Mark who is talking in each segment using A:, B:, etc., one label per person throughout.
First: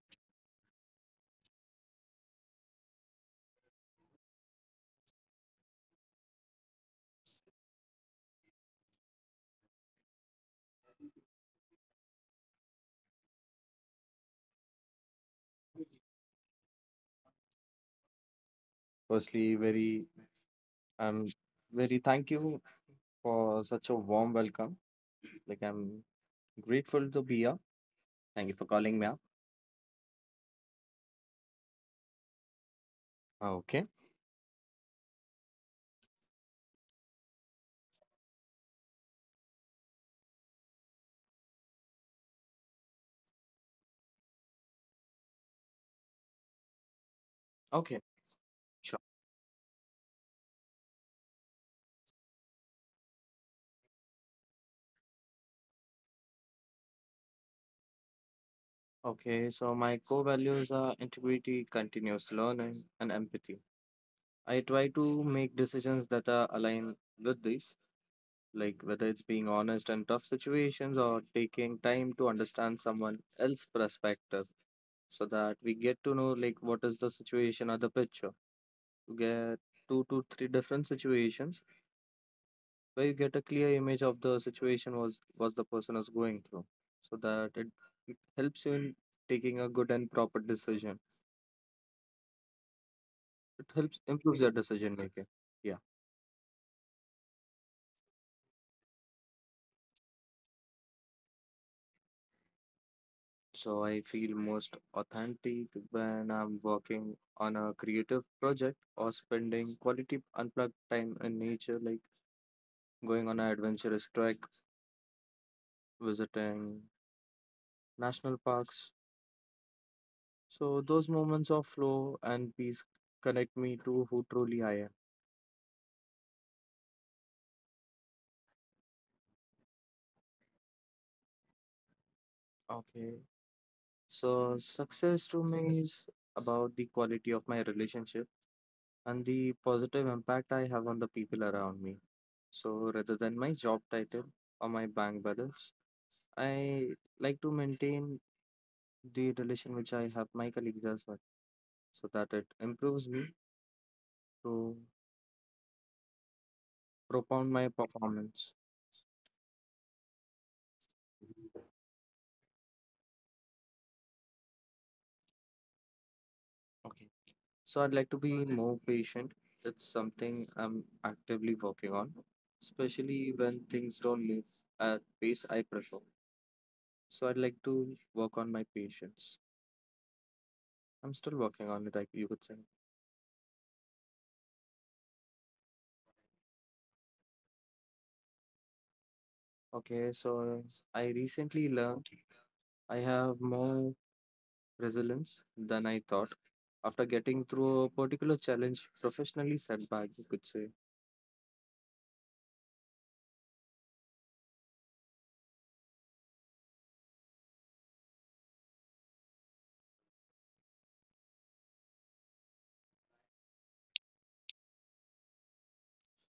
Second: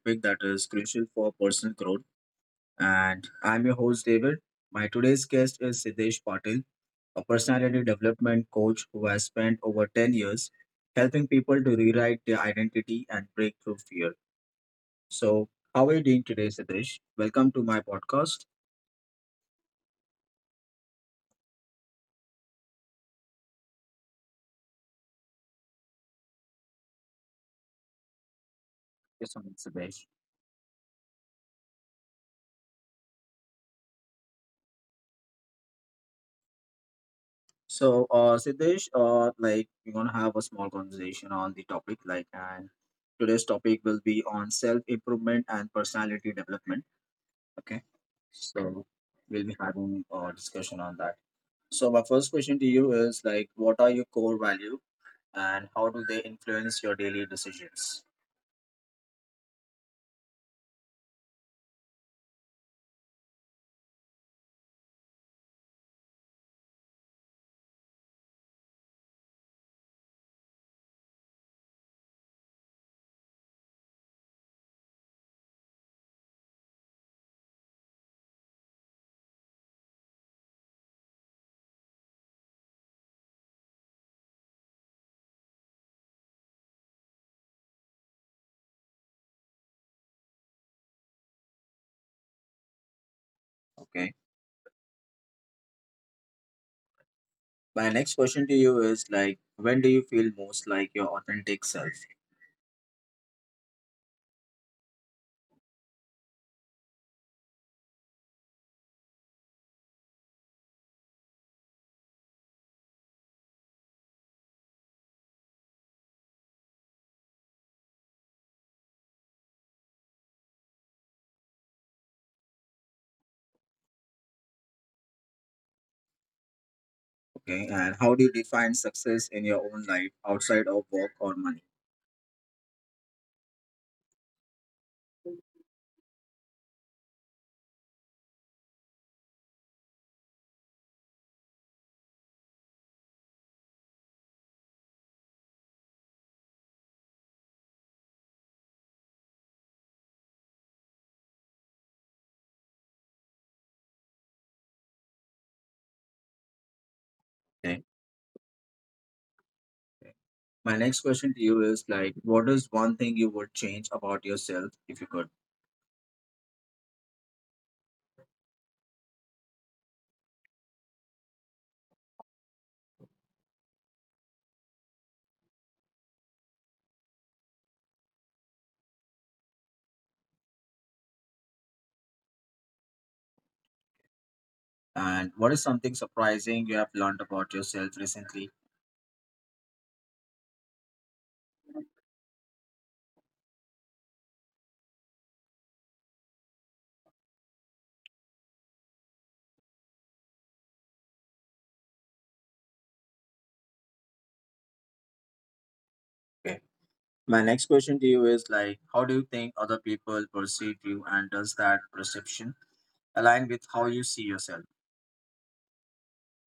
A: topic that is crucial for personal growth. And I'm your host, David. My today's guest is Siddesh Patil, a personality development coach who has spent over 10 years helping people to rewrite their identity and break through fear. So, how are you doing today, Siddesh? Welcome to my podcast.
B: Firstly, very I'm very thank you for such a warm welcome. I'm grateful to be here. Thank you for calling me up.
A: Yes, I'm Siddesh.
B: Okay.
A: So, Siddesh, like we're gonna have a small conversation on the topic, like, and today's topic will be on self-improvement and personality development. Okay,
B: Okay.
A: so
B: Sure.
A: we'll be having a discussion on that. So, my first question to you is like, what are your core value and how do they influence your daily decisions?
B: Okay. So my core values are integrity, continuous learning, and empathy. I try to make decisions that are aligned with these, like whether it's being honest in tough situations or taking time to understand someone else's perspective so that we get to know like what is the situation or the picture to get two to three different situations where you get a clear image of the situation was the person is going through so that it helps you in taking a good and proper decision. It helps
A: Okay.
B: improve your decision making, yeah.
A: My next question to you is like, when do you feel most like your authentic self?
B: So I feel most authentic when I'm working on a creative project or spending quality unplugged time in nature, like going on an adventurous trek, visiting national parks. So those moments of flow and peace connect me to who truly I am.
A: Okay, and how do you define success in your own life outside of work or money?
B: Okay. So success to me is about the quality of my relationship and the positive impact I have on the people around me. So rather than my job title or my bank balance, I like to maintain the relation which I have my colleagues as well, so that it improves me to propound
A: Okay.
B: my performance.
A: My next question to you is like, what is one thing you would change about yourself if you could?
B: Okay. So I'd like to be more patient. It's something I'm actively working on, especially when things don't move at pace I prefer. So I'd like to work on my patience. I'm still working on it, I, you could say.
A: And what is something surprising you have learned about yourself recently?
B: Okay, so I recently learned I have more resilience than I thought after getting through a particular challenge, professionally setback, you could say.
A: Okay. My next question to you is like, how do you think other people perceive you, and does that perception align with how you see yourself?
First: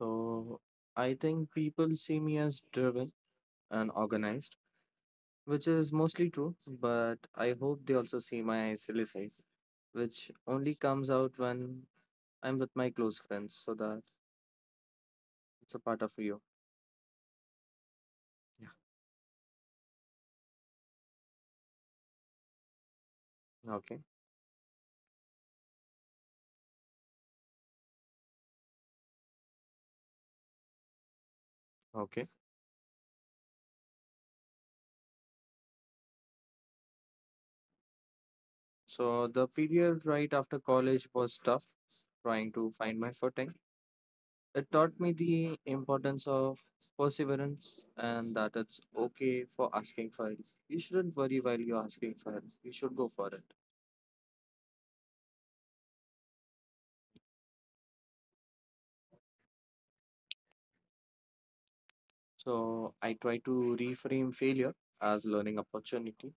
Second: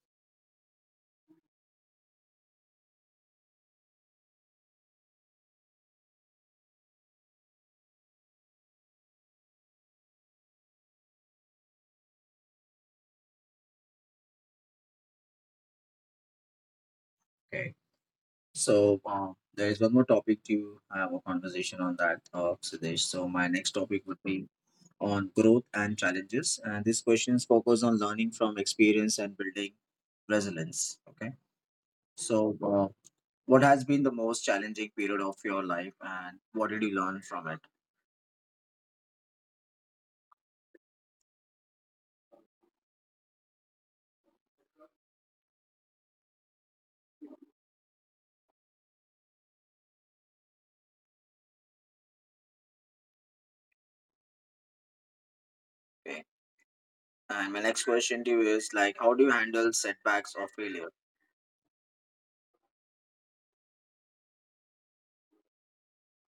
B: So I think people see me as driven and organized, which is mostly true, but I hope they also see my silly side, which only comes out when I'm with my close friends, so that it's a part of you.
A: Okay. So there is one more topic to have a conversation on that, Sudesh. So my next
B: Okay,
A: topic would be on growth and challenges. And these questions focus on learning from experience and building resilience. Okay.
B: okay.
A: So, what has been the most challenging period of your life, and what did you learn from it?
B: So the period right after college was tough, trying to find my footing. It taught me the importance of perseverance and that it's okay for asking for help. You shouldn't worry while you're asking for help. You should go for it.
A: Okay. And my next question to you is like, how do you handle setbacks or failure?
B: So I try to reframe failure as learning opportunity.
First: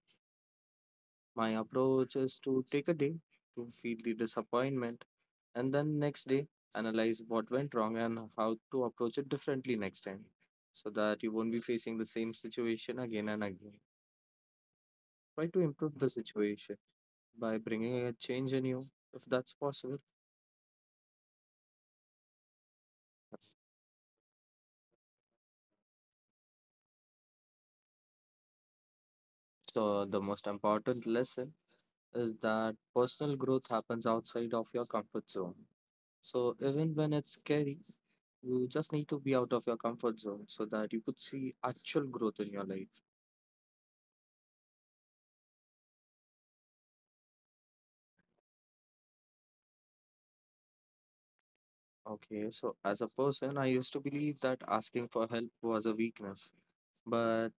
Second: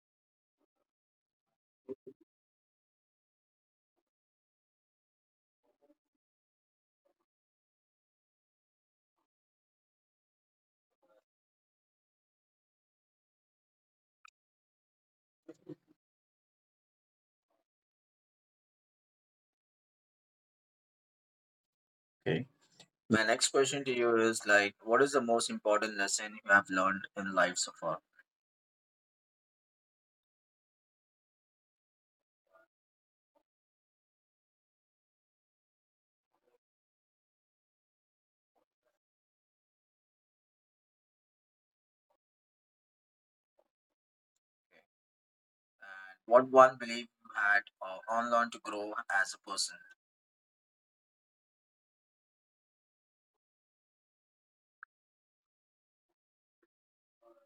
B: My approach is to take a day to feel the disappointment and then next day analyze what went wrong and how to approach it differently next time so that you won't be facing the same situation again and again. Try to improve the situation by bringing a change in you if that's possible.
A: Okay. My next question to you is like, what is the most important lesson you have learned in life so far?
B: So, the most important lesson is that personal growth happens outside of your comfort zone. So even when it's scary, you just need to be out of your comfort zone so that you could see actual growth in your life.
A: Okay. And what one belief you had or unlearned to grow as a person?
B: Okay, so as a person, I used to believe that asking for help was a weakness, but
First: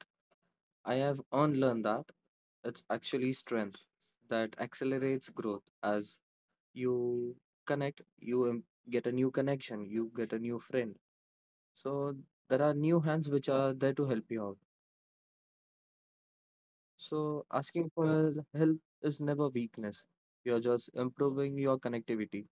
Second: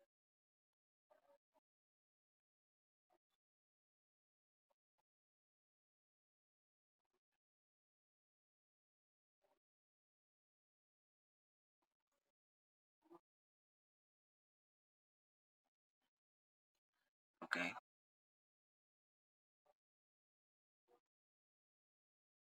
B: I have unlearned that it's actually strength that accelerates growth as you connect, you get a new connection, you get a new friend. So there are new hands which are there to help you out. So
A: Okay.
B: asking for help is never weakness. You're just improving your connectivity.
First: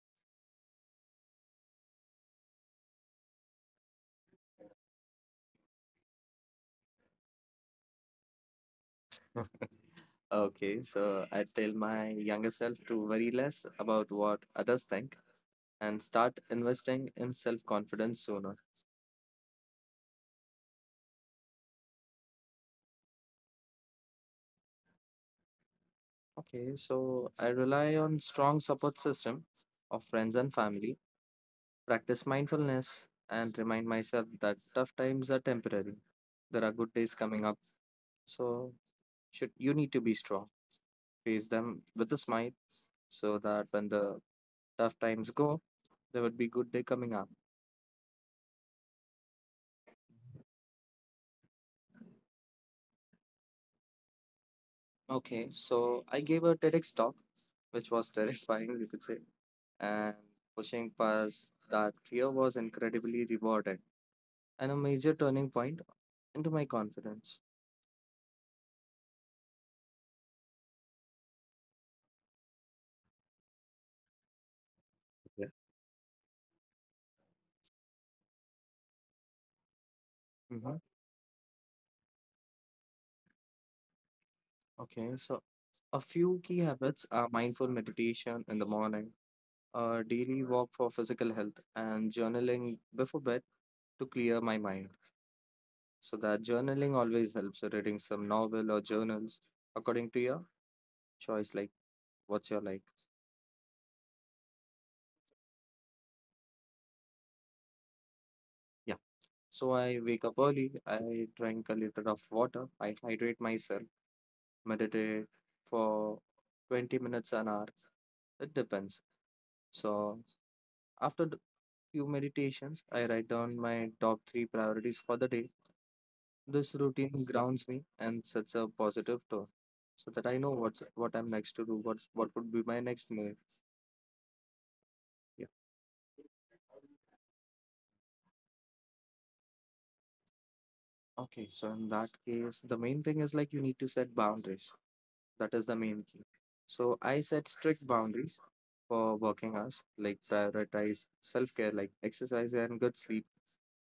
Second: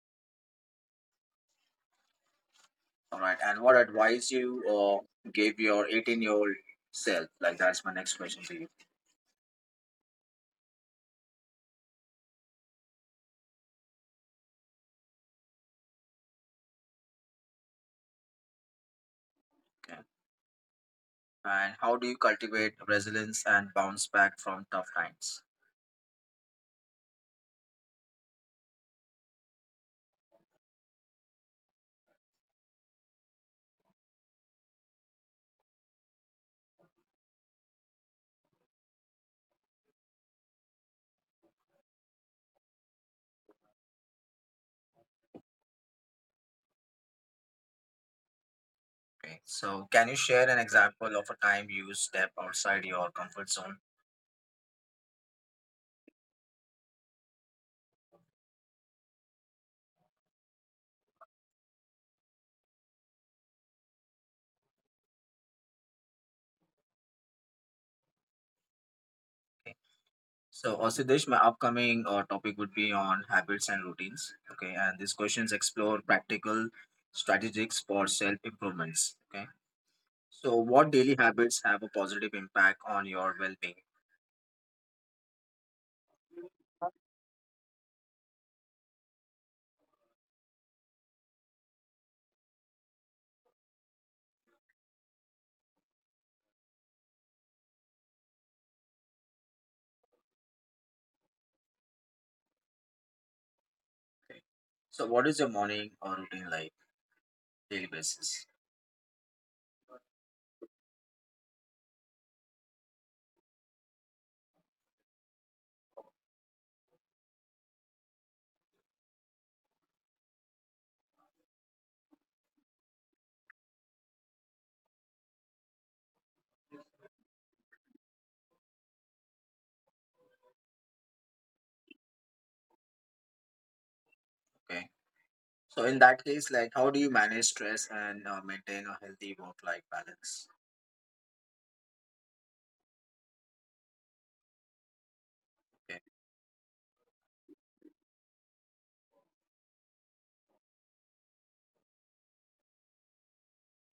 A: All right. And what advice you gave your 18-year-old year old self? Like, that's my next question to you.
B: Okay, so I tell my younger self to worry less about what others think and start investing in self-confidence sooner.
A: Okay. And how do you cultivate resilience and bounce back from tough times?
B: Okay, so I rely on strong support system of friends and family, practice mindfulness and remind myself that tough times are temporary. There are good days coming up. So should you need to be strong. Face them with a smile so that when the tough times go, there would be good day coming up.
A: Okay, so can you share an example of a time you step outside your comfort zone?
B: Okay, so I gave a TEDx talk, which was terrifying, you could say, and pushing past that fear was incredibly rewarded and a major turning point into my confidence.
A: Okay, so also this my upcoming topic would be on habits and routines. Okay, and these
B: Yeah.
A: questions explore practical strategies for self improvements. Okay, so
B: hmm
A: what daily habits have a positive impact on your well being?
B: Okay, so a few key habits are mindful meditation in the morning, a daily walk for physical health, and journaling before bed to clear my mind. So that journaling always helps. So reading some novel or journals according to your choice, like what's your like?
A: Okay. So, what is your morning or routine like daily basis?
B: Yeah. So I wake up early, I drink a liter of water, I hydrate myself, meditate for 20 minutes an hour. It depends. So after the few meditations, I write down my top three priorities for the day. This routine grounds me and sets a positive tone so that I know what's what I'm next to do, what would be my next move.
A: Okay.
B: Yeah.
A: So in that case, like how do you manage stress and maintain a healthy work-life balance?
B: Okay, so in that case, the main thing is like you need to set boundaries. That is the
A: Okay.
B: main key. So I set strict boundaries for working hours, like prioritize self care, like exercise and good sleep.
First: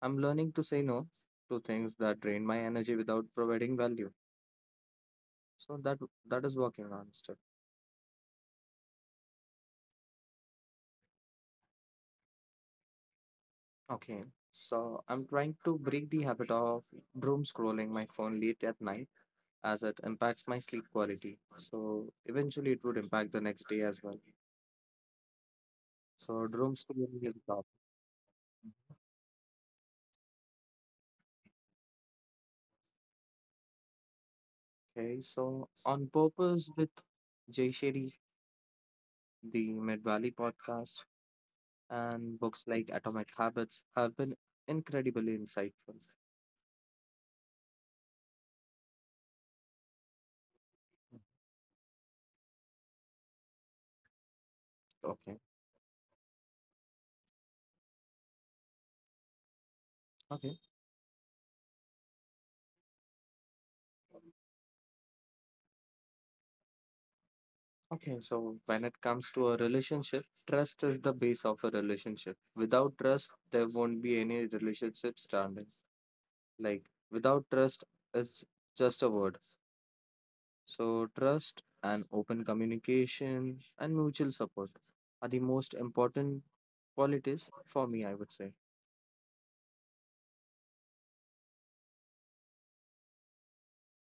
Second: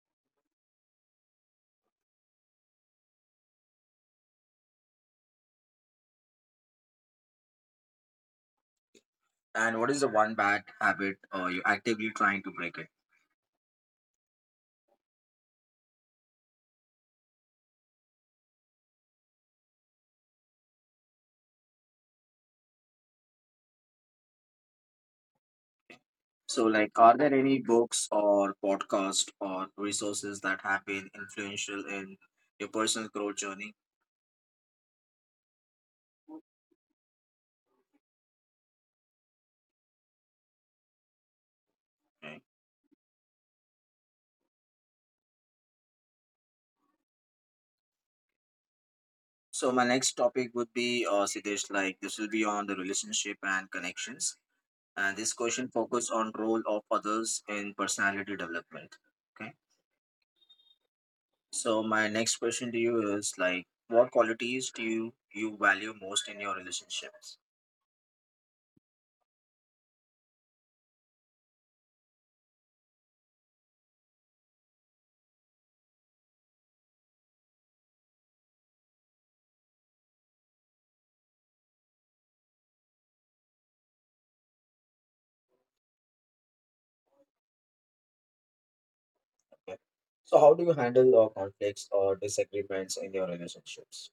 B: I'm learning to say no to things that drain my energy without providing value. So that that is working on step.
A: And what is the one bad habit you're actively trying to break it?
B: Okay. So I'm trying to break the habit of doom scrolling my phone late at night as it impacts my sleep quality. So eventually it would impact the next day as well. So
A: So
B: doom
A: like, are
B: scrolling
A: there
B: is
A: any
B: bad.
A: books or podcast or resources that have been influential in your personal growth journey?
B: Okay. So on purpose with Jay Shetty, the Mid Valley podcast, and
A: Okay.
B: books like Atomic Habits have been incredibly insightful.
A: So my next topic would be Siddesh, like this will be on the relationship and connections. And this
B: Okay,
A: question focus on role of others in personality development. Okay.
B: okay,
A: So my next question to you is like, what qualities do you value most in your relationships?
B: okay. So, when it comes to a relationship, trust is the base of a relationship. Without trust, there won't be any relationship standing. Like, without trust, it's just a word. So, trust and open communication and mutual support are the most important qualities for me, I would say.
A: Okay. So how do you handle conflicts or disagreements in your relationships?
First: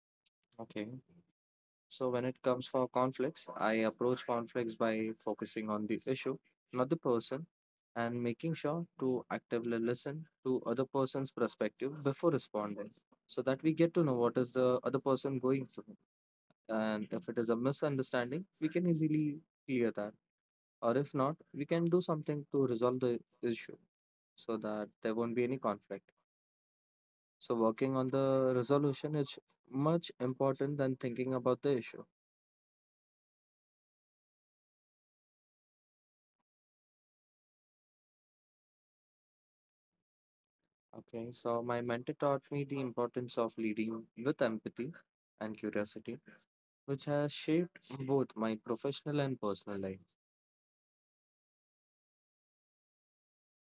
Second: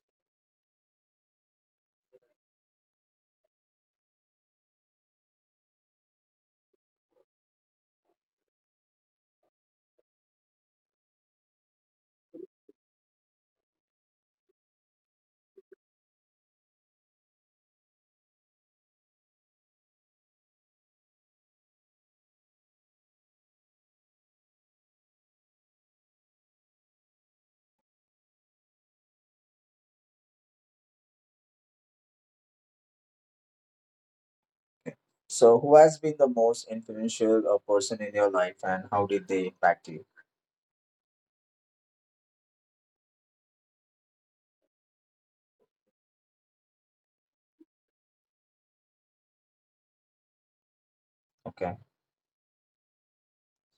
B: Okay. So when it comes for conflicts, I approach conflicts by focusing on the issue, not the person, and making sure to actively listen to other person's perspective before responding so that we get to know what is the other person going through, and if it is a misunderstanding we can easily clear that, or if not we can do something to resolve the issue so that there won't be any conflict. So working on the resolution is much important than thinking about the issue.
A: So who has been the most influential person in your life and how did they impact you?
B: Okay, so my mentor taught me the importance of leading with empathy and curiosity, which has shaped both my professional and personal life.
A: Okay.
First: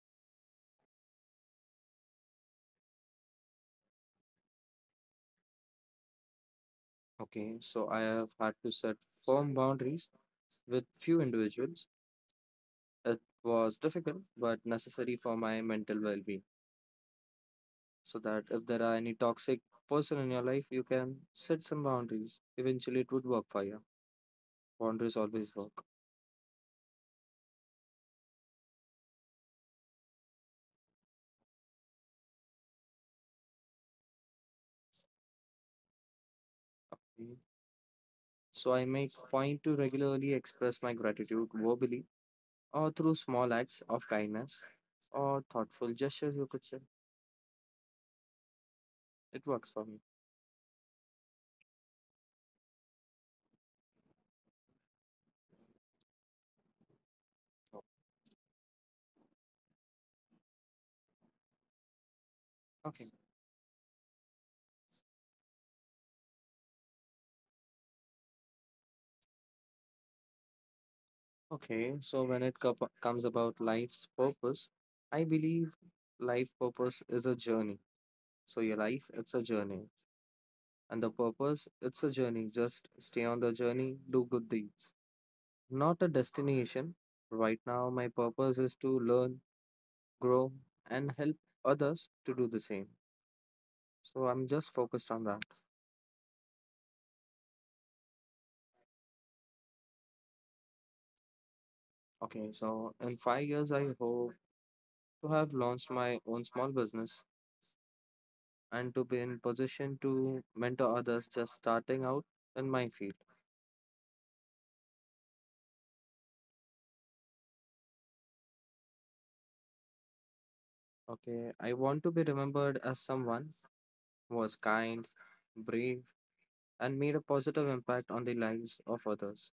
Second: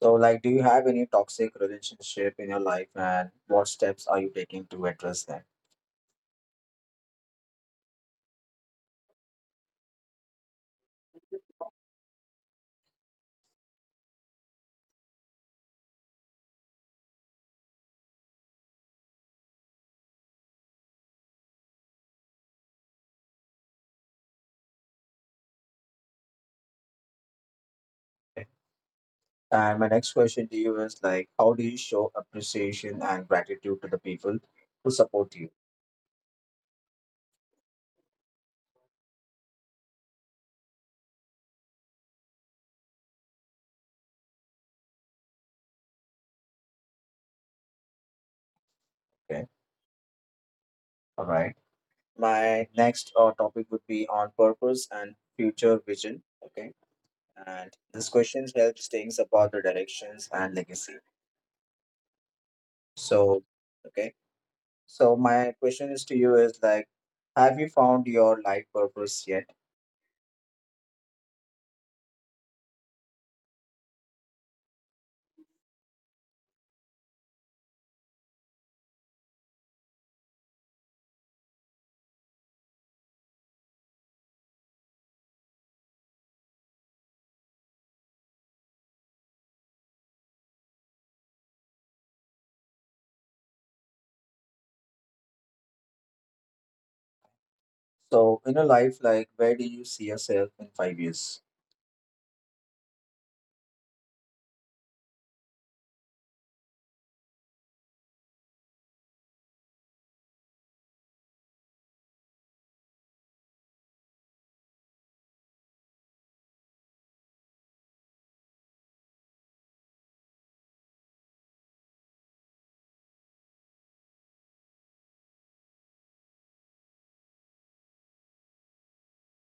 A: So like, do you have any toxic relationship in your life and what steps are you taking to address them?
B: Okay, so I have had to set firm boundaries with few individuals. It was difficult but necessary for my mental well being. So that if there are any toxic person in your life, you can set some boundaries. Eventually, it would work for you. Boundaries always work.
A: And my next question to you is like, how do you show appreciation and gratitude to the people who support you?
B: Mm. So I make point to regularly express my gratitude verbally or through small acts of kindness or thoughtful gestures, you could say.
A: Okay,
B: It works for me.
A: all right. My next topic would be on purpose and future vision. Okay, and this question helps things about the directions and legacy.
B: Okay.
A: So, okay, so my question is to you is like, have you found your life purpose yet?
B: Okay. So when it comes about life's purpose, I believe life purpose is a journey. So your life, it's a journey. And the purpose, it's a journey. Just stay on the journey, do good deeds. Not a destination. Right now, my purpose is to learn, grow, and help others to do the same. So I'm just focused on that.
A: So, in a life, like, where do you see yourself in 5 years?
B: Okay, so in 5 years, I hope to have launched my own small business and to be in position to mentor others just starting out in my field. Okay, I want to be remembered as someone who was kind, brave, and made a positive impact on the lives of others.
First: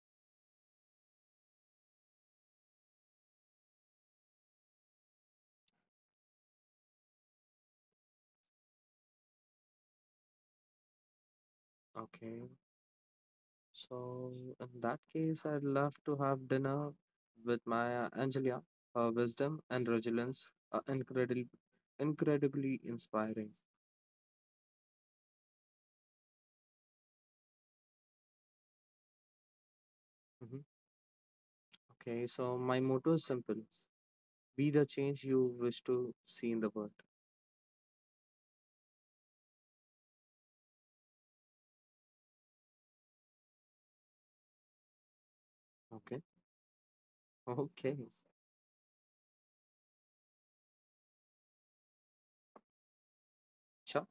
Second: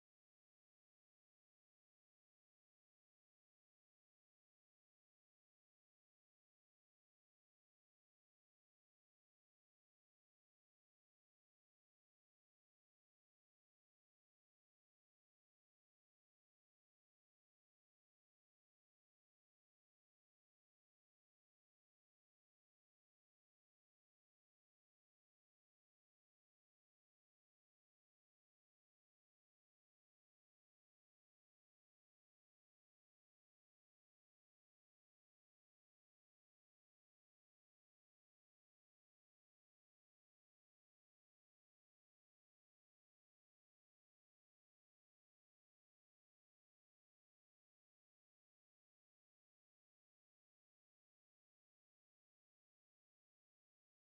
B: Okay, so in that case, I'd love to have dinner with Maya Angelina. Her wisdom and resilience are incredible, incredibly inspiring. Mhm. Okay, so my motto is simple. Be the change you wish to see in the world. Okay. Okay. Sure.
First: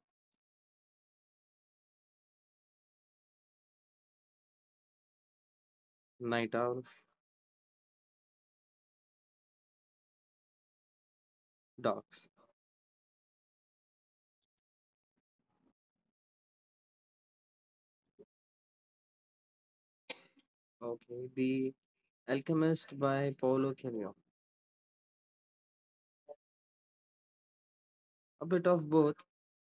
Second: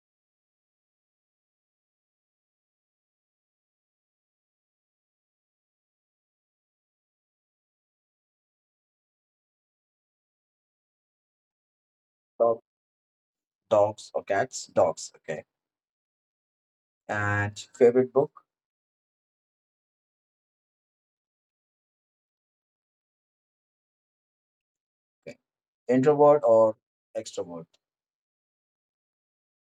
B: Night Owl. Dogs.
A: Dog, dogs or cats? Dogs. Okay. And favorite book?
B: Okay. The Alchemist by Paulo Coelho.
A: Okay. Introvert or extrovert?
B: A bit of both.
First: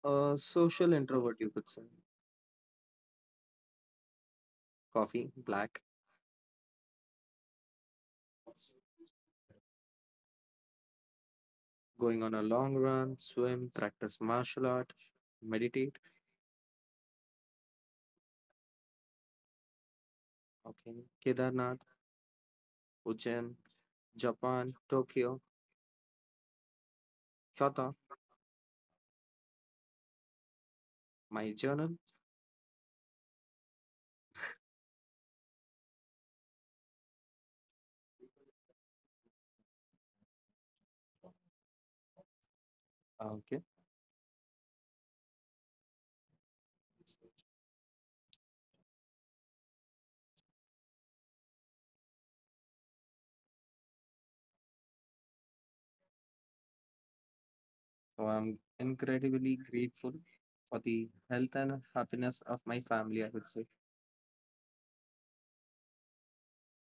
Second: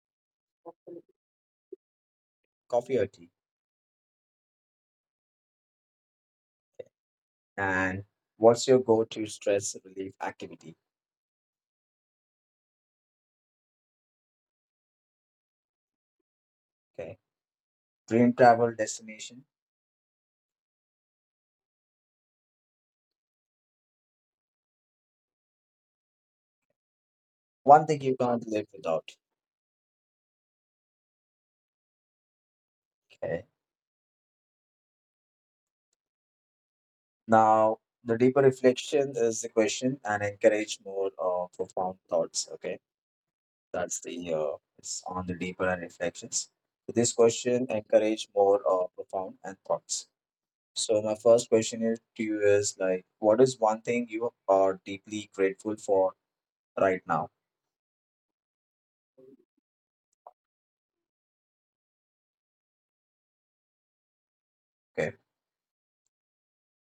B: A social introvert, you could say.
A: Coffee or tea?
B: Coffee, black.
A: And what's your go-to stress relief activity?
B: Going on a long run, swim, practice martial art, meditate.
A: Okay. Dream travel destination.
B: Okay. Kedarnath, Ujjain, Japan, Tokyo,
A: One
B: Kyoto.
A: thing you can't live without.
B: My journal.
A: Okay. Now the deeper reflection is the question and encourage more profound thoughts. Okay.
B: Okay.
A: That's the it's on the deeper and reflections. So this question encourage more profound and thoughts. So my first question is to you is like, what is one thing you are deeply grateful for right now.
B: So I'm incredibly grateful for the health and happiness of my family, I would say.
A: Okay.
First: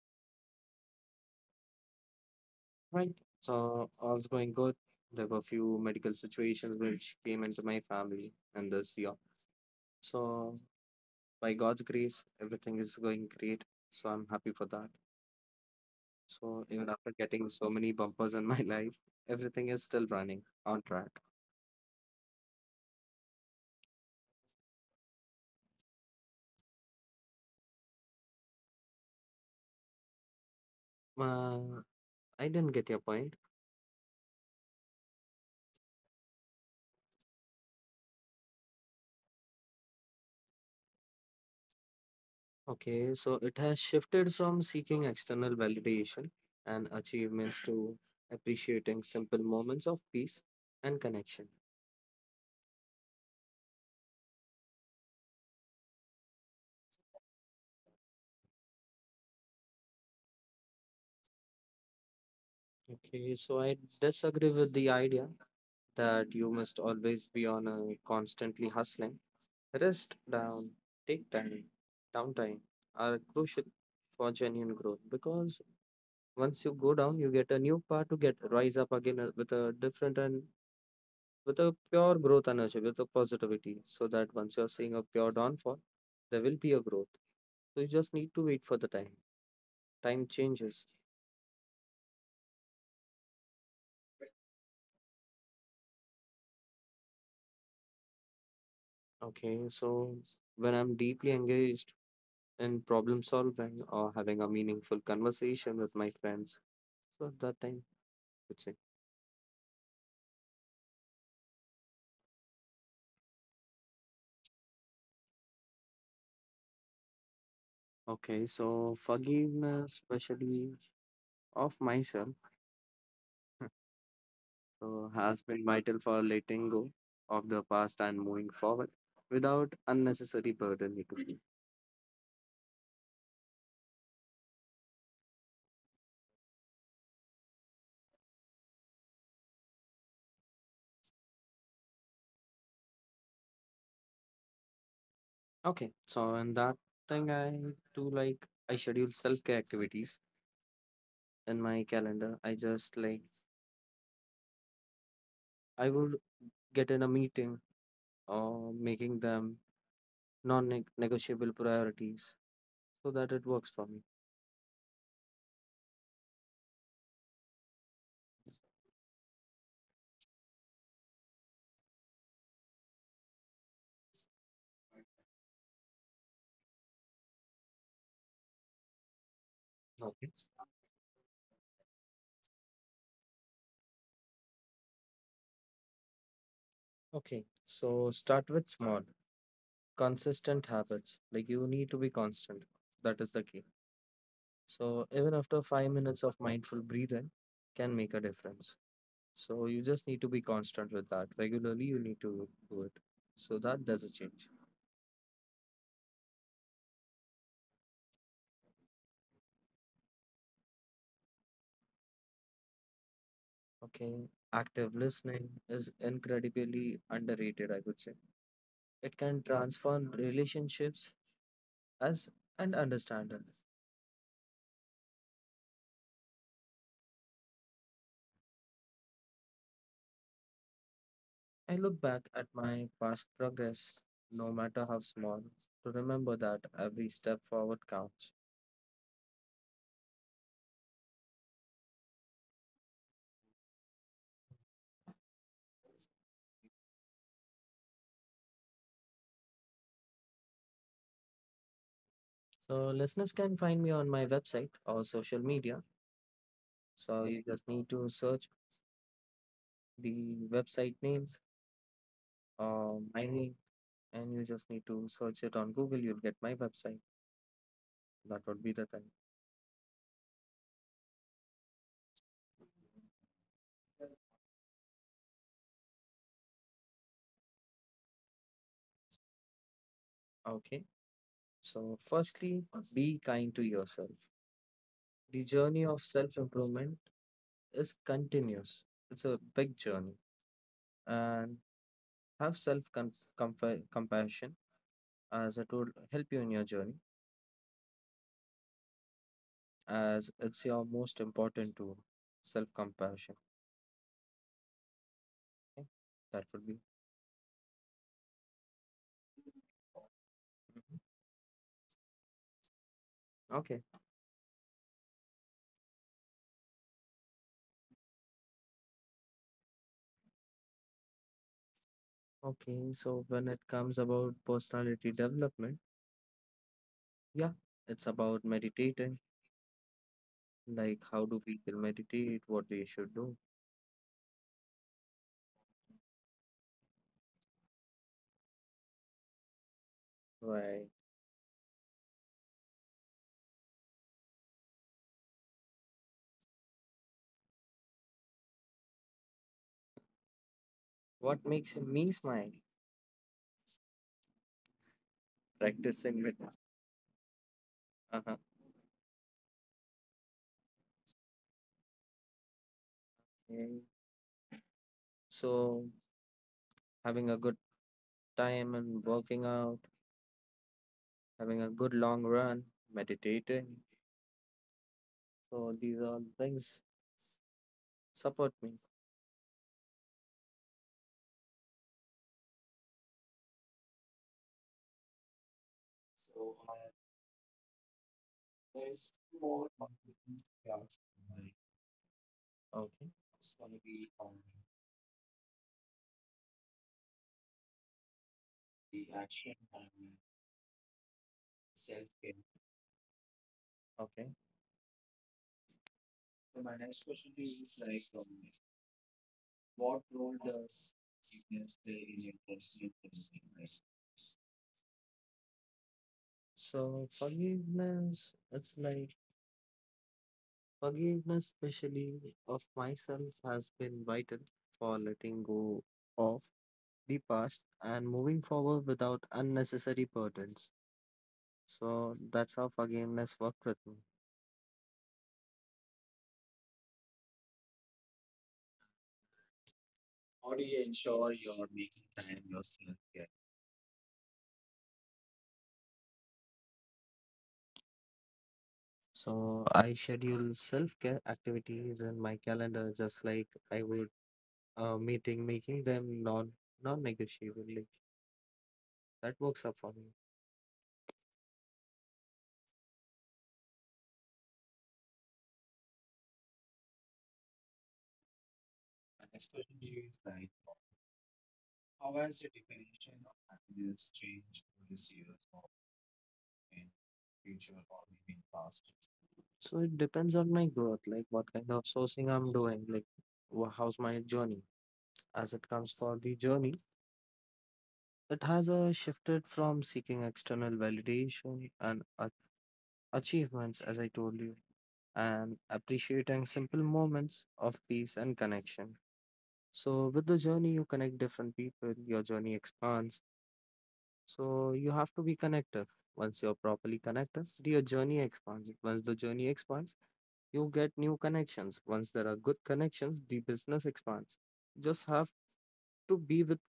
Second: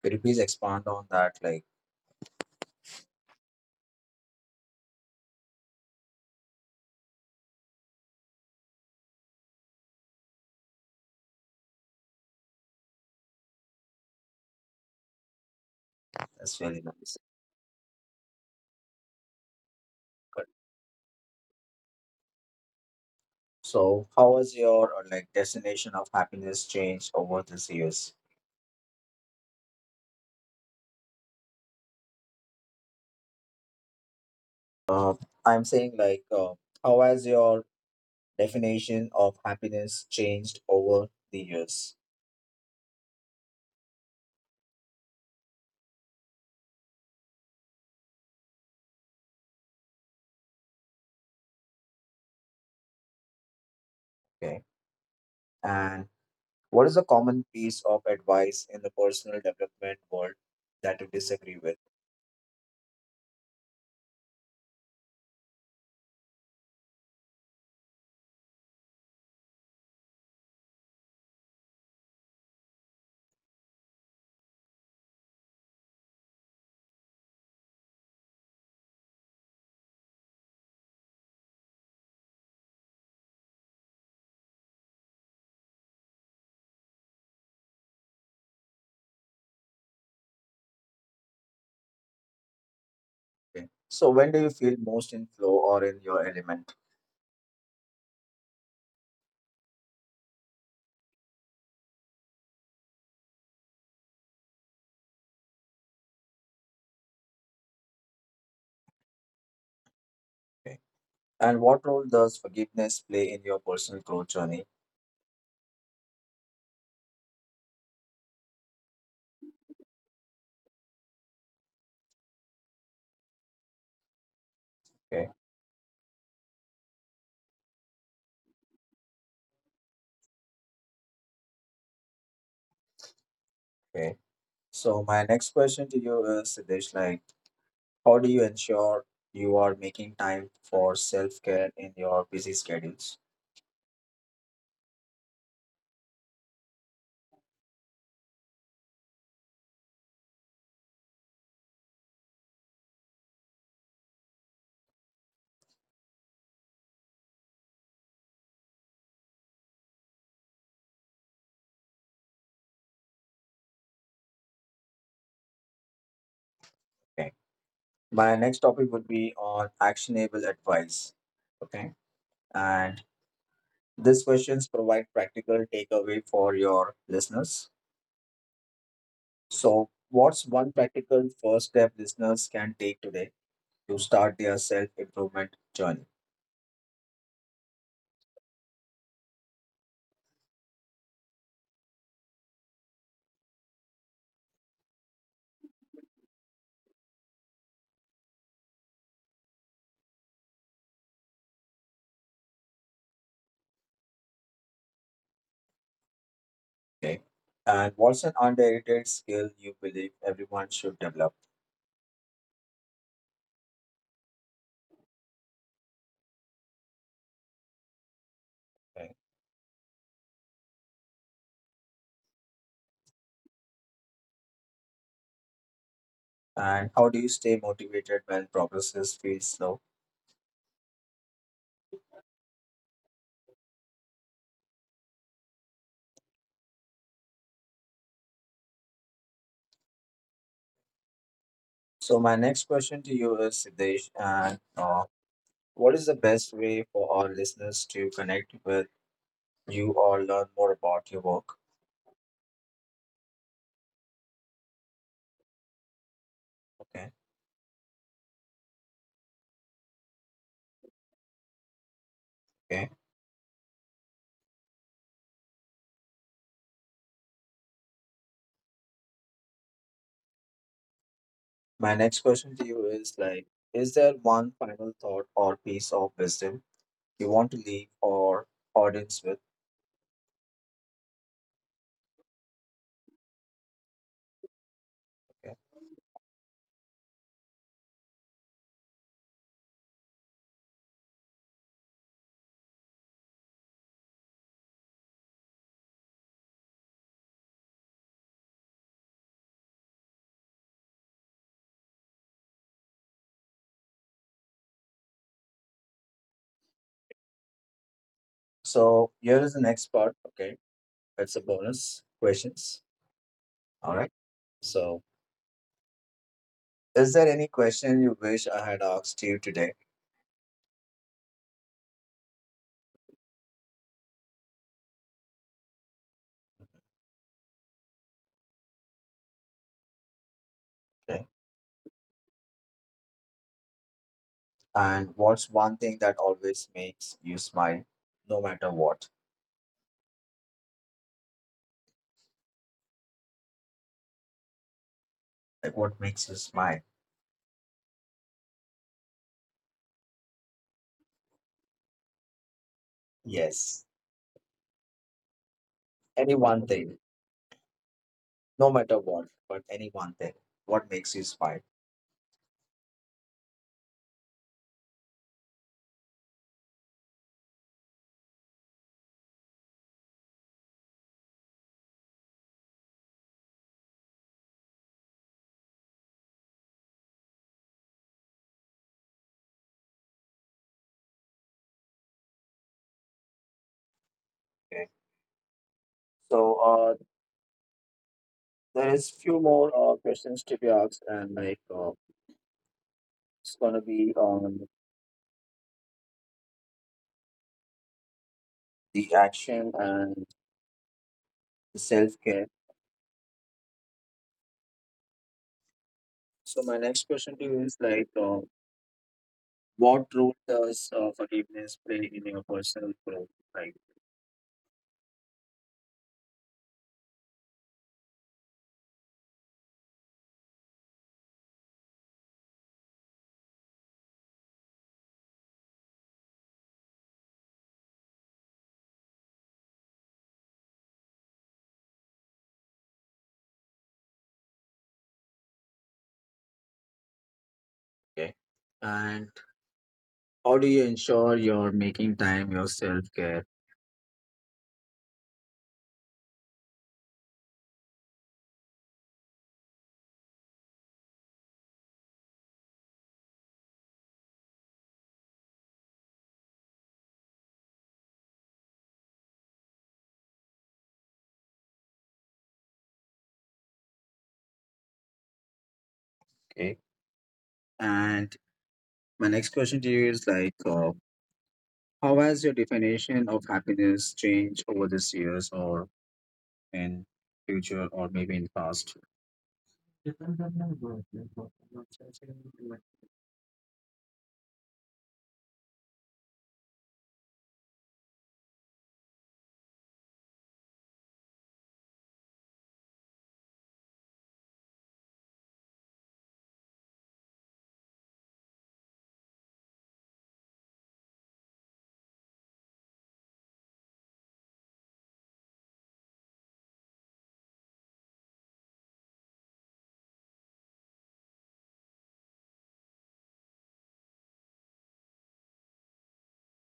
A: Could you please expand on that? Like,
B: Right. So all's going good. There were a few medical situations which came into my family in this year. So by God's grace, everything is going great. So I'm happy for that.
A: that's
B: So
A: really
B: even after
A: nice.
B: getting so many bumpers in my life, everything is still running
A: Good.
B: on track.
A: So, how has your like destination of happiness changed over these years?
B: Uh, I didn't get your point.
A: Uh, I'm saying like, how has your definition of happiness changed over the years?
B: Okay, so it has shifted from seeking external validation and achievements to appreciating simple moments of peace and connection.
A: Okay. And what is a common piece of advice in the personal development world that you disagree with?
B: Okay, so I disagree with the idea that you must always be on a constantly hustling. Rest down, take time, downtime are crucial for genuine growth because once you go down, you get a new power to get rise up again with a different and with a pure growth energy, with a positivity, so that once you're seeing a pure downfall, there will be a growth. So you just need to wait for the time. Time changes.
A: Okay. So, when do you feel most in flow or in your element?
B: Okay, so when I'm deeply engaged in problem solving or having a meaningful conversation with my friends, so at that time, I would say.
A: Okay. And what role does forgiveness play in your personal growth journey?
B: Okay, so forgiveness, especially of myself,
A: Okay,
B: has been vital for letting go of the past and moving forward without unnecessary burden.
A: okay. So my next question to you is, Siddesh, like, how do you ensure you are making time for self-care in your busy schedules?
B: Okay, so in that thing, I do like I schedule self-care activities in my calendar. I just like I would get in a meeting or making them non-negotiable priorities so that it works for me.
A: Okay. My next topic would be on actionable advice. Okay. And these questions provide practical takeaway for your listeners.
B: Okay.
A: So what's one practical first step listeners can take today to start their self-improvement journey?
B: Okay, so start with small, consistent habits. Like you need to be constant. That is the key. So even after 5 minutes of mindful breathing can make a difference. So you just need to be constant with that. Regularly, you need to do it. So that doesn't change.
A: Okay. And what's an underrated skill you believe everyone should develop?
B: Okay. Active listening is incredibly underrated, I would say. It
A: Okay.
B: can transform relationships as and understand it.
A: And how do you stay motivated when progress feels slow?
B: I look back at my past progress, no matter how small, to remember that every step forward counts.
A: So my next question to you is Siddesh, and what is the best way for our listeners to connect with you or learn more about your work?
B: So listeners can find me on my website or social media.
A: Okay,
B: So you just need to search the website name
A: okay.
B: or my name and you just need to search it on Google, you'll get my website. That would be the thing.
A: My next question to you is like, is there one final thought or piece of wisdom you want to leave our audience with?
B: Okay. So, firstly, be kind to yourself. The
A: Okay.
B: journey of self improvement is continuous, it's a big journey. And have self compassion as it will help you in your journey, as it's your most important tool self compassion. Okay. That would be.
A: So here is the next part. Okay,
B: Mhm.
A: it's a bonus questions.
B: Okay.
A: All right. So, is there any question you wish I had asked you today?
B: Okay. So, when it comes about personality development, yeah, it's about meditating, like how
A: Okay.
B: do people meditate, what they should do,
A: And what's one thing that always makes you smile, no matter what?
B: right?
A: Like, what makes you smile?
B: What makes me smile?
A: Yes,
B: Practicing
A: any
B: with.
A: one thing,
B: Uh-huh.
A: no matter what, but any one thing. What makes you smile?
B: And so having a good time and working out, having a good long run, meditating. So these are things support me.
A: Okay. So
B: So
A: there is
B: there's
A: few
B: more
A: more questions
B: contributions
A: to be
B: we.
A: asked, and
B: Okay.
A: it's
B: It's going
A: gonna
B: to
A: be
B: be on
A: on the
B: the action
A: action
B: and
A: and the self
B: self
A: care.
B: care. Okay.
A: So
B: So
A: my
B: my
A: next
B: next
A: question
B: question
A: to
B: to
A: you
B: you
A: is
B: is
A: like,
B: like, what
A: what role
B: role
A: does
B: does
A: forgiveness
B: forgiveness
A: play
B: play
A: in
B: in
A: your
B: your
A: personal
B: personal
A: growth?
B: development?
A: Like,
B: Life? So forgiveness, it's like forgiveness, especially of myself, has been vital for letting go of the past and moving forward without unnecessary burdens. So that's how forgiveness worked with me.
A: okay, and how
B: How
A: do
B: do
A: you
B: you
A: ensure
B: ensure
A: you're
B: you're making
A: making time
B: time
A: your self
B: yourself care?
A: care?
B: So I schedule self-care activities in my calendar, just like I would meeting, making them non-negotiable. Like, that works up for me.
A: Okay. And my
B: My
A: next
B: next
A: question to
B: question to
A: you
B: you
A: is
B: is
A: like,
B: like,
A: how
B: how
A: has
B: has
A: your
B: your definition
A: definition of
B: of
A: happiness
B: happiness
A: changed
B: changed
A: over
B: over
A: these
B: this year
A: years,
B: or
A: or
B: in
A: in
B: future
A: future,
B: or
A: or maybe
B: maybe
A: in
B: in past?
A: past?
B: So it depends on my growth, like what kind of sourcing I'm doing, like how's my journey. As it comes for the journey, it has shifted from seeking external validation and achievements, as I told you, and appreciating simple moments of peace and connection. So with the journey, you connect different people, your journey expands. So you have to be connected. Once you're properly connected, your journey expands. Once the journey expands, you get new connections. Once there are good connections, the business expands. Just have to be with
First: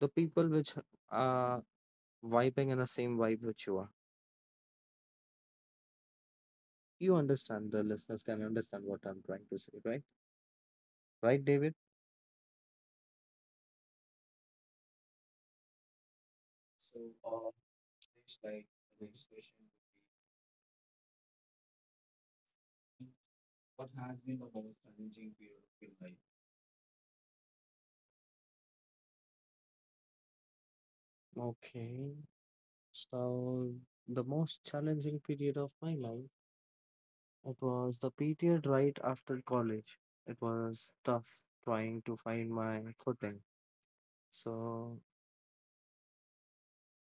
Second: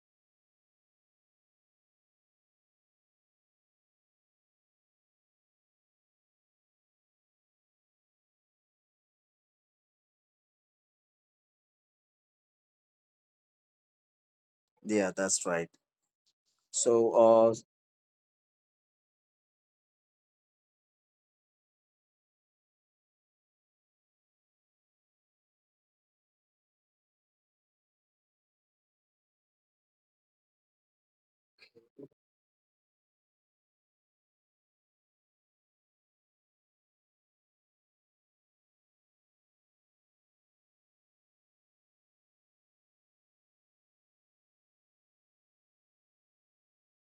B: the people which are vibing in the same vibe which you are. You understand, the listeners can understand what I'm trying to say, right? Right, David?
A: Yeah, that's right.
B: So,
A: So,
B: uh, it's like the next question would be, what has been the most challenging period of your life? Okay, so the most challenging period of my life, it was the period right after college. It was tough trying to find my footing. So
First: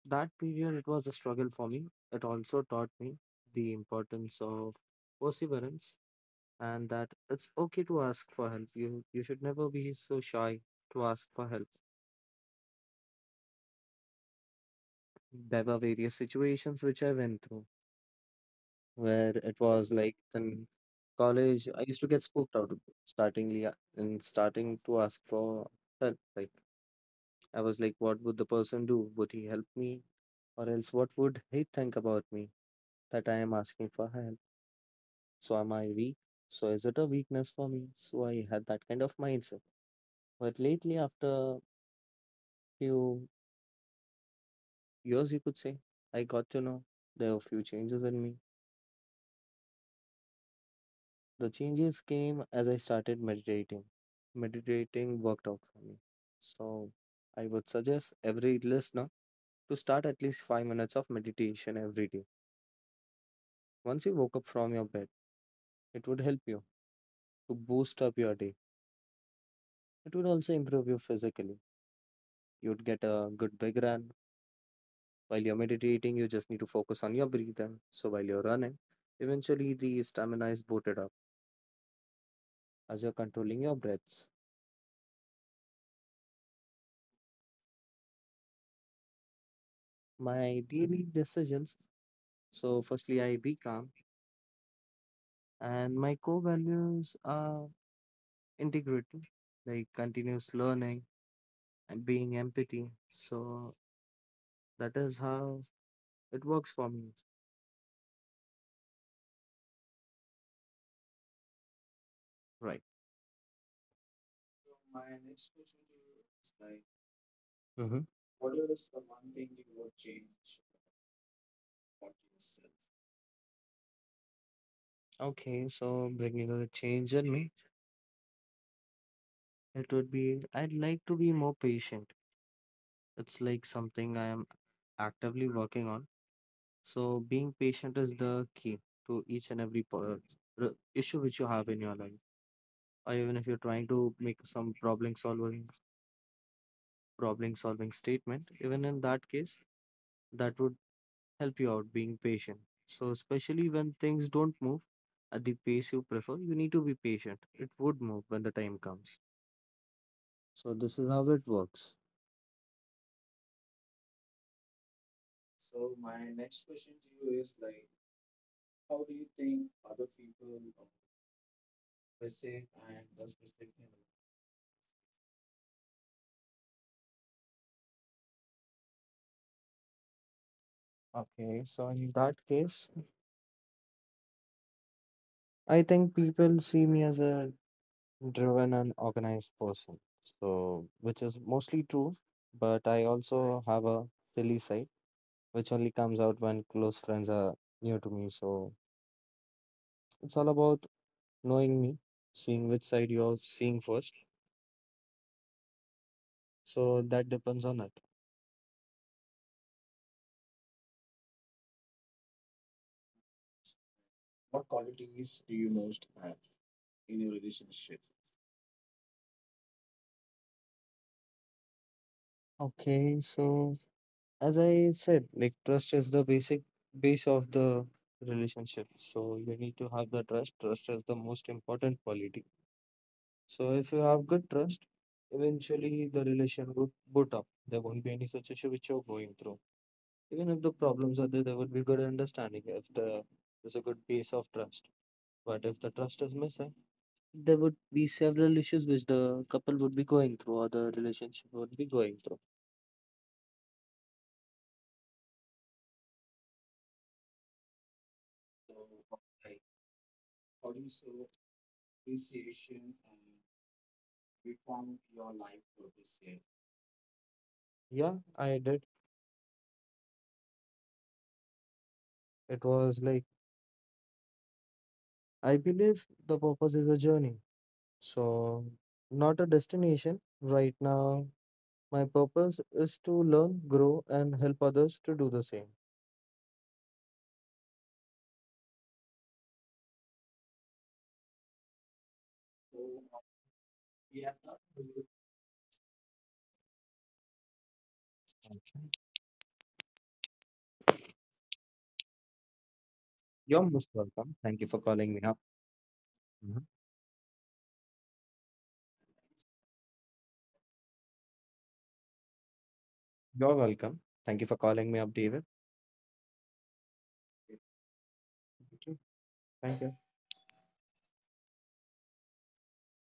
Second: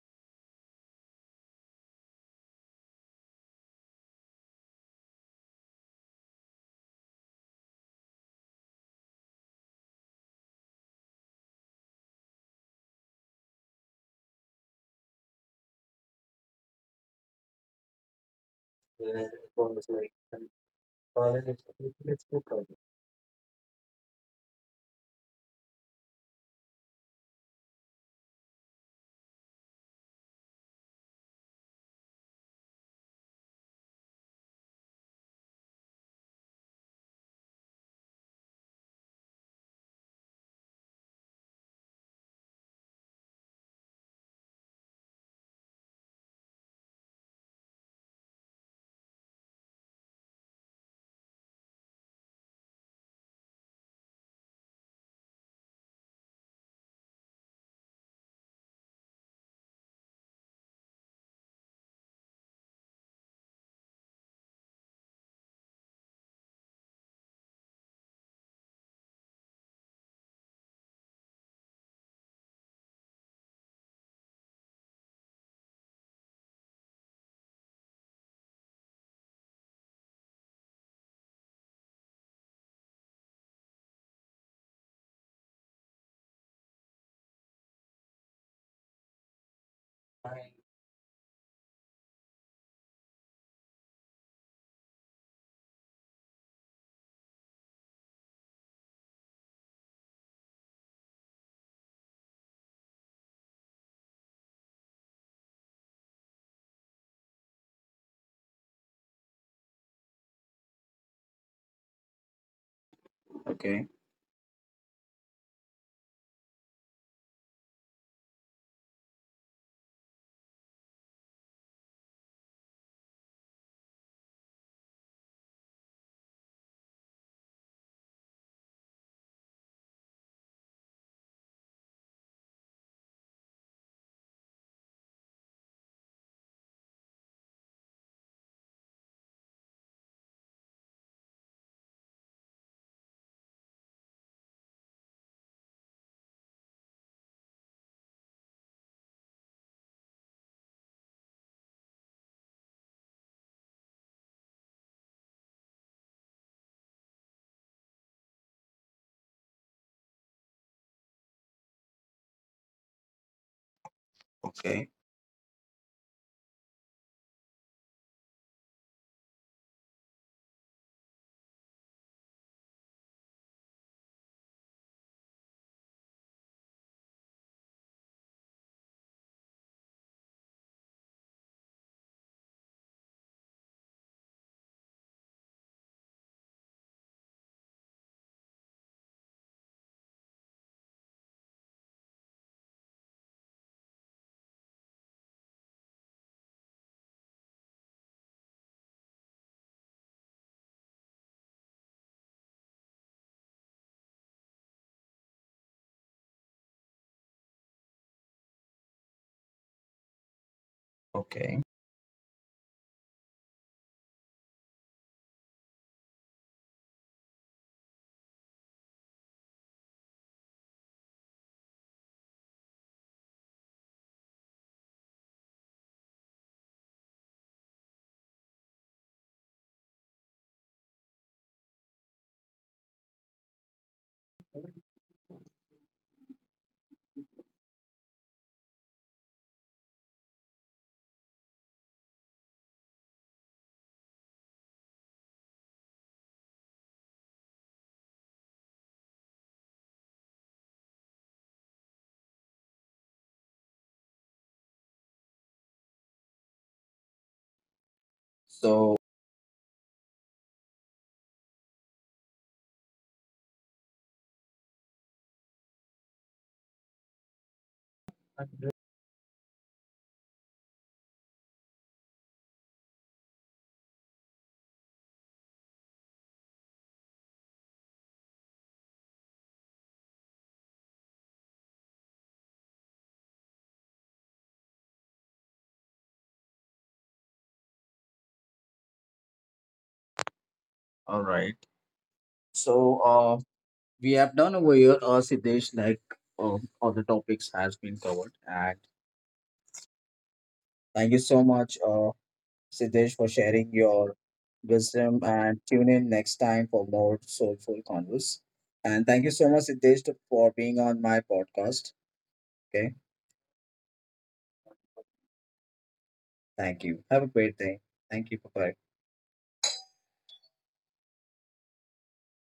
B: that period, it was a struggle for me. It also taught me the importance of perseverance and that it's okay to ask for help. You should never be so shy to ask for help. There were various situations which I went through where it was
A: okay,
B: like in college I used to get spooked out of it, startingly and starting to ask for help. Like I was like, what would the person do? Would he help me? Or else what would he think about me that I am asking for help? So am I weak? So is it a weakness for me? So I had that kind of mindset. But lately after few years you could say, I got to know there were few changes in me. The changes came as I started meditating. Meditating worked out for me. So I would suggest every listener to start at least 5 minutes of meditation every day. Once you woke up from your bed, it would help you to boost up your day. It would also improve you physically. You'd get a good big run. While you're meditating, you just need to focus on your breathing. So while you're running, eventually the stamina is booted up as you're controlling your breaths. My daily decisions, so, firstly, I be calm. And my core values are integrity, like continuous learning and being empathy. So that is how it works for me, right? Mhm. Okay, so bringing a change in me, it would be I'd like to be more patient. It's like something I am actively working on. So being patient is the key to each and every issue which you have in your life, or even if you're trying to make some problem solving statement. Even in that case, that would help you out being patient. So especially when things don't move at the pace you prefer, you need to be patient. It would move when the time comes. So this is how it works.
A: okay,
B: So my next question to you is like, how do you think other people perceive and does perspective. Okay, so in that case, I think people see me as a driven and organized person. So, which is mostly true, but I also have a silly side, which only comes out when close friends are new to me. So, it's all about knowing me, seeing which side you're seeing first. So, that depends on it.
A: okay.
B: What qualities do you most have in your relationship? Okay, so as I said, like trust is the basic base of the relationship. So you need to have the trust. Trust is the most important quality. So if you have good trust, eventually the relation would boot up. There won't be any such issue which you're going through. Even if the problems are there, there will be good understanding if there's a good base of trust. But if the trust is missing, there would be several issues which the couple would be going through or the relationship would be going through. So,
A: So,
B: like, how do you see appreciation and reform your life for this year? Yeah, I did. It was like, I believe the purpose is a journey. So, not a destination. Right now, my purpose is to learn, grow, and help others to do the same.
A: all right.
B: So
A: So, uh, we
B: we have
A: have
B: done
A: done over here,
B: with.
A: Siddesh, like other topics has been covered. And
B: Okay.
A: thank you so much, Siddesh, for
B: You're
A: sharing
B: most
A: your
B: welcome. Thank you for calling me
A: wisdom.
B: up.
A: And tune in next
B: Mhm.
A: time for more soulful converse. And thank you so much, Siddesh, for being on my podcast. Okay,
B: You're welcome. Thank you for calling me up, David.
A: thank you. Have a great day. Thank you. Bye
B: Thank
A: bye.
B: you. Thank you.